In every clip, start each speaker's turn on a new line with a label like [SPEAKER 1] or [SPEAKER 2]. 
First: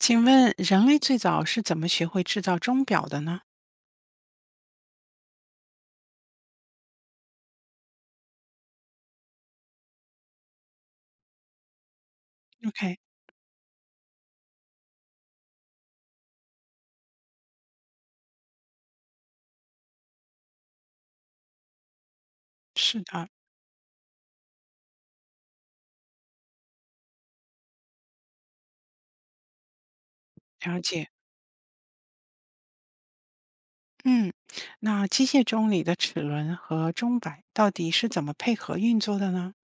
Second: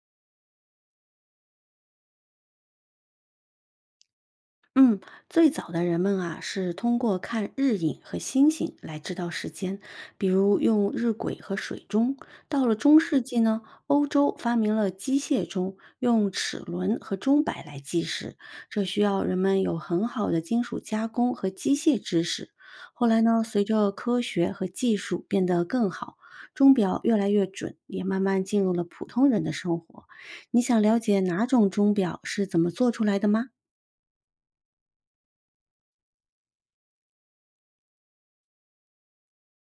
[SPEAKER 1] 请问人类最早是怎么学会制造钟表的呢
[SPEAKER 2] 嗯，最早的人们啊，是通过看日影和星星来知道时间，比如用日晷和水钟。到了
[SPEAKER 1] ？OK，
[SPEAKER 2] 中世纪呢，欧洲发明了机械钟，用齿轮和钟摆来计时，这需要人们有很好的金属加工和机械知识。
[SPEAKER 1] 是
[SPEAKER 2] 后来
[SPEAKER 1] 的，
[SPEAKER 2] 呢，随着科学和技术变得更好，钟表越来越准，也慢慢进入了普通人的生活。你想
[SPEAKER 1] 了
[SPEAKER 2] 了
[SPEAKER 1] 解。
[SPEAKER 2] 解哪种钟表是怎么做出来的吗？
[SPEAKER 1] 嗯，那机械钟里的齿轮和钟摆到底是怎么配合运作的呢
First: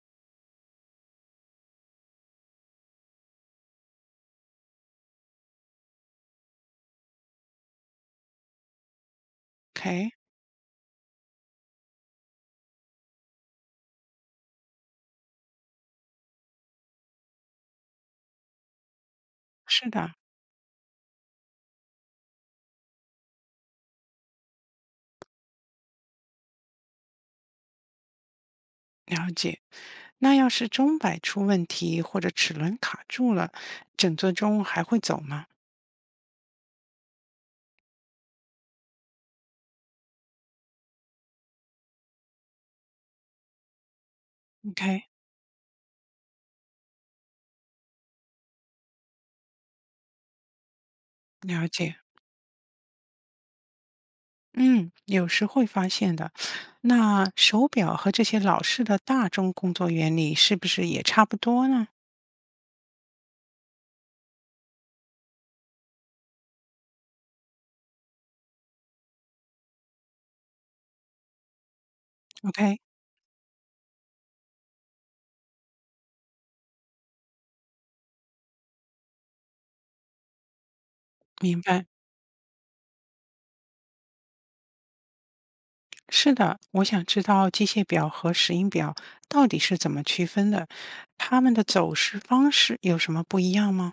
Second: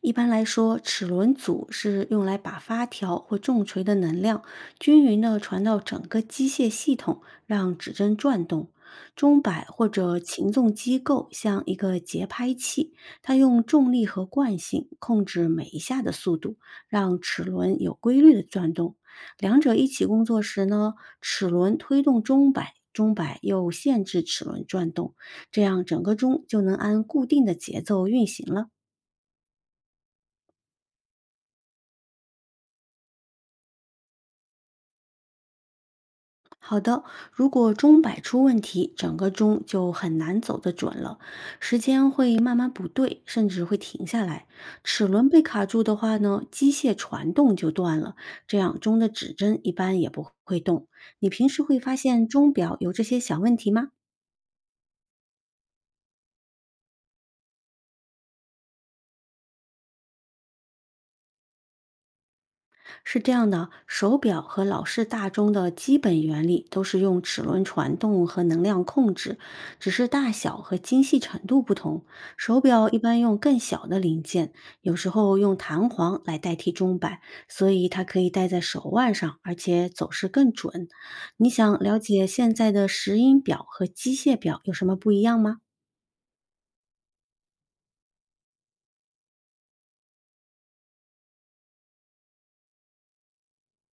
[SPEAKER 2] 一般来说，齿轮组是用来把发条或重锤的能量均匀地传到整个机械系统，让指针转动。钟摆或
[SPEAKER 1] ？OK，
[SPEAKER 2] 者擒纵机构像一个节拍器，它用重力和惯性控制每一下的速度，让齿轮有规律的转动。两者一
[SPEAKER 1] 是
[SPEAKER 2] 起
[SPEAKER 1] 的，
[SPEAKER 2] 工作时呢，齿轮推动钟摆，钟摆又限制齿轮转动，这样整个钟就能按固定的节奏运行了。
[SPEAKER 1] 了解。那要是钟摆出问题或者齿轮卡住了，整座钟还会走吗
[SPEAKER 2] 好的，如果钟摆出问题，整个钟就很难走得准了，时间会慢慢不对，甚至会停下来。齿
[SPEAKER 1] ？OK，
[SPEAKER 2] 轮被卡住的话呢，机械传动就断了，这样钟的指针一般也不会动。你平时
[SPEAKER 1] 了
[SPEAKER 2] 会发
[SPEAKER 1] 解。
[SPEAKER 2] 现钟表有这些小问题吗？
[SPEAKER 1] 嗯，有时会发现的。那手表和这些老式的大钟工作原理是不是也差不多呢
[SPEAKER 2] 是这样的，手表和老式大钟的基本原理都是用齿轮传动和能量控制，只是大小和精细程度不同。手
[SPEAKER 1] ？OK，
[SPEAKER 2] 表一般用更小的零件，有时候用弹簧来代替钟摆，所以它可以戴在手腕上，而且走势更准。你
[SPEAKER 1] 明
[SPEAKER 2] 想
[SPEAKER 1] 白。
[SPEAKER 2] 了解现在的石英表和机械表有什么不一样吗？
[SPEAKER 1] 是的，我想知道机械表和石英表到底是怎么区分的，它们的走势方式有什么不一样吗？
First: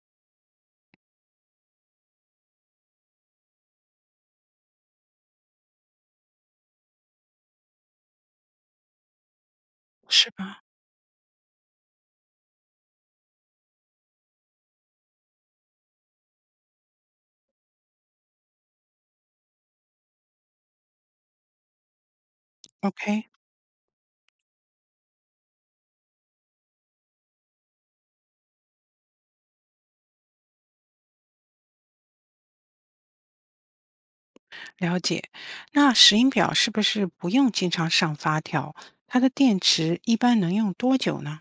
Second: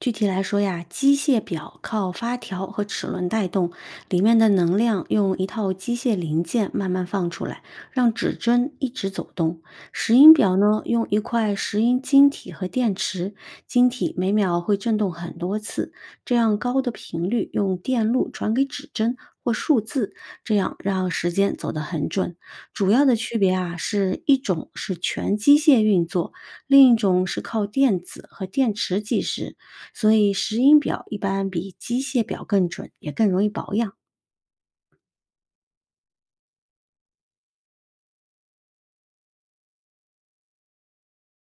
[SPEAKER 2] 具体来说呀，机械表靠发条和齿轮带动，里面的能量用一套机械零件慢慢放出来，让指针一直走动。石
[SPEAKER 1] 是
[SPEAKER 2] 英表
[SPEAKER 1] 吧
[SPEAKER 2] 呢，用一块石英晶体和电池，晶体每秒会振动很多次，这样高的频率用电路传给指针。或数字，这样让时间走得很准。主要的
[SPEAKER 1] ？OK，
[SPEAKER 2] 区别啊，是一种是全机械运作，另一种是靠电子和电池计时。所以石英表一般比机械表更准，也更容易保养。
[SPEAKER 1] 了解。那石英表是不是不用经常上发条？它的电池一般能用多久呢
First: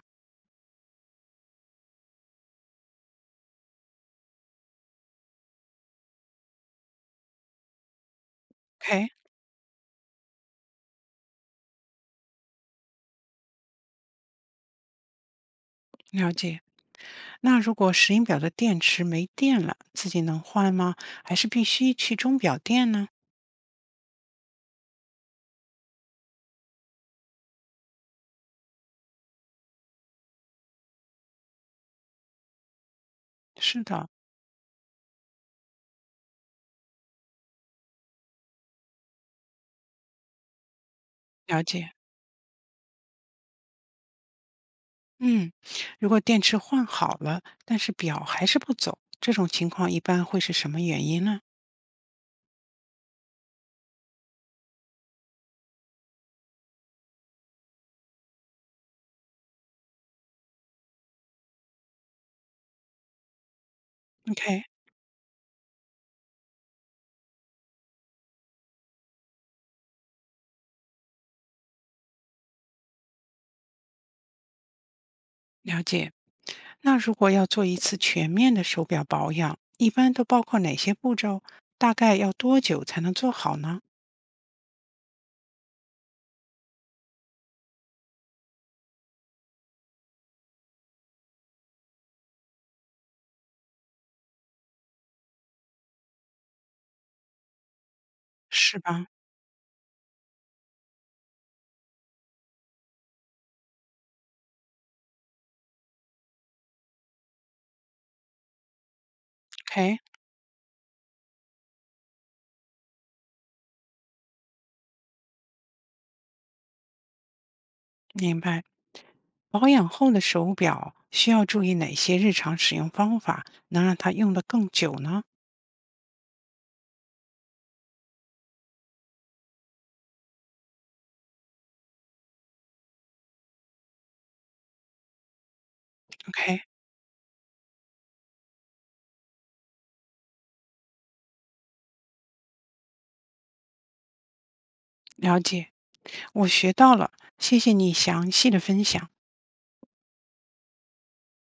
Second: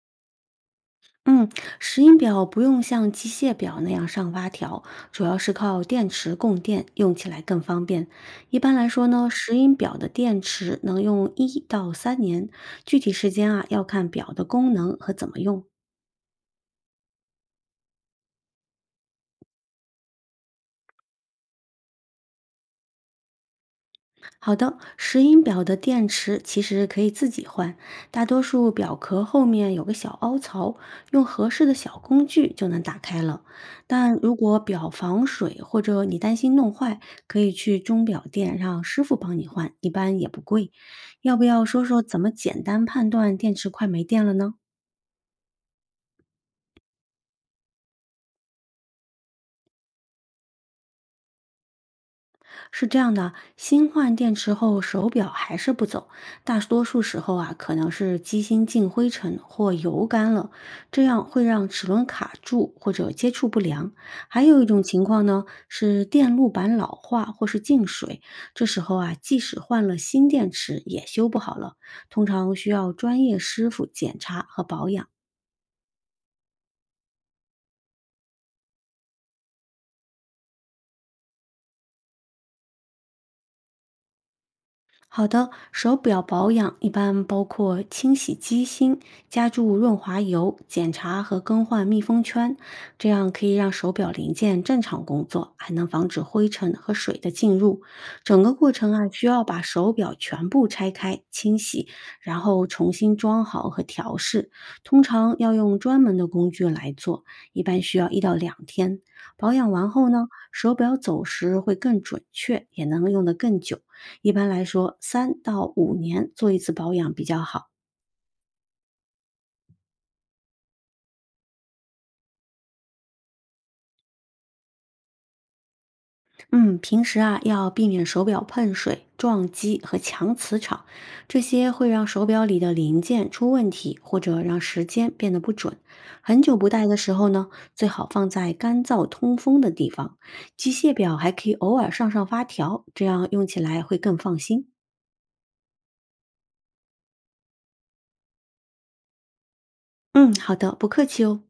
[SPEAKER 2] 嗯，石英表不用像机械表那样上发条，主要是靠电池供电，用起来更方便。一般来说
[SPEAKER 1] ？OK，
[SPEAKER 2] 呢，石英表的电池能用1到3年，具体时间啊要看表的功能和怎么用。
[SPEAKER 1] 了解。那如果石英表的电池没电了，自己能换吗？还是必须去钟表店呢？
[SPEAKER 2] 好的，石英表的电池其实可以自己换，大多数表壳后面有个小凹槽，用合适的小工具就能打开了。
[SPEAKER 1] 是的，
[SPEAKER 2] 但如果表防水或者你担心弄坏，可以去钟表店让师傅帮你换，一般也不贵。要不
[SPEAKER 1] 了
[SPEAKER 2] 要说
[SPEAKER 1] 解。
[SPEAKER 2] 说怎么简单判断电池快没电了呢？
[SPEAKER 1] 嗯，如果电池换好了，但是表还是不走，这种情况一般会是什么原因呢
[SPEAKER 2] 是这样的，新换电池后手表还是不走，大多数时候啊，可能是机芯进灰尘或油干了，这样会让齿轮卡住或者接触不良。还有
[SPEAKER 1] ？OK，
[SPEAKER 2] 一种情况呢，是电路板老化或是进水，这时候啊，即使换了新电池也修不好了，通常需要专业师傅检查和保养。
[SPEAKER 1] 了解。那如果要做一次全面的手表保养，一般都包括哪些步骤？大概要多久才能做好呢？
[SPEAKER 2] 好的，手表保养一般包括清洗机芯、加注润滑油、检查和更换密封圈，这样可以让手表零件正常工作，还能防止灰尘和水的进入。整个过
[SPEAKER 1] 是
[SPEAKER 2] 程
[SPEAKER 1] 吧
[SPEAKER 2] 啊，需要把手表全部拆开、清洗，然后重新装好和调试。通常要用专门的工具来做，一般需要1到2天。保养完
[SPEAKER 1] ？OK，
[SPEAKER 2] 后呢，手表走时会更准确，也能用得更久。一般来说，3到5年做一次保养比较好。
[SPEAKER 1] 明白。保养后的手表需要注意哪些日常使用方法，能让它用得更久呢
[SPEAKER 2] 嗯，平时啊要避免手表碰水、撞击和强磁场，这些会让手表里的零件出问题，或者让时间变得不准。很久
[SPEAKER 1] ？OK，
[SPEAKER 2] 不戴的时候呢，最好放在干燥通风的地方。机械表还可以偶尔上上发条，这样用起来会更放心。
[SPEAKER 1] 了解，我学到了，谢谢你详细的分享。
[SPEAKER 2] 嗯，好的，不客气哦。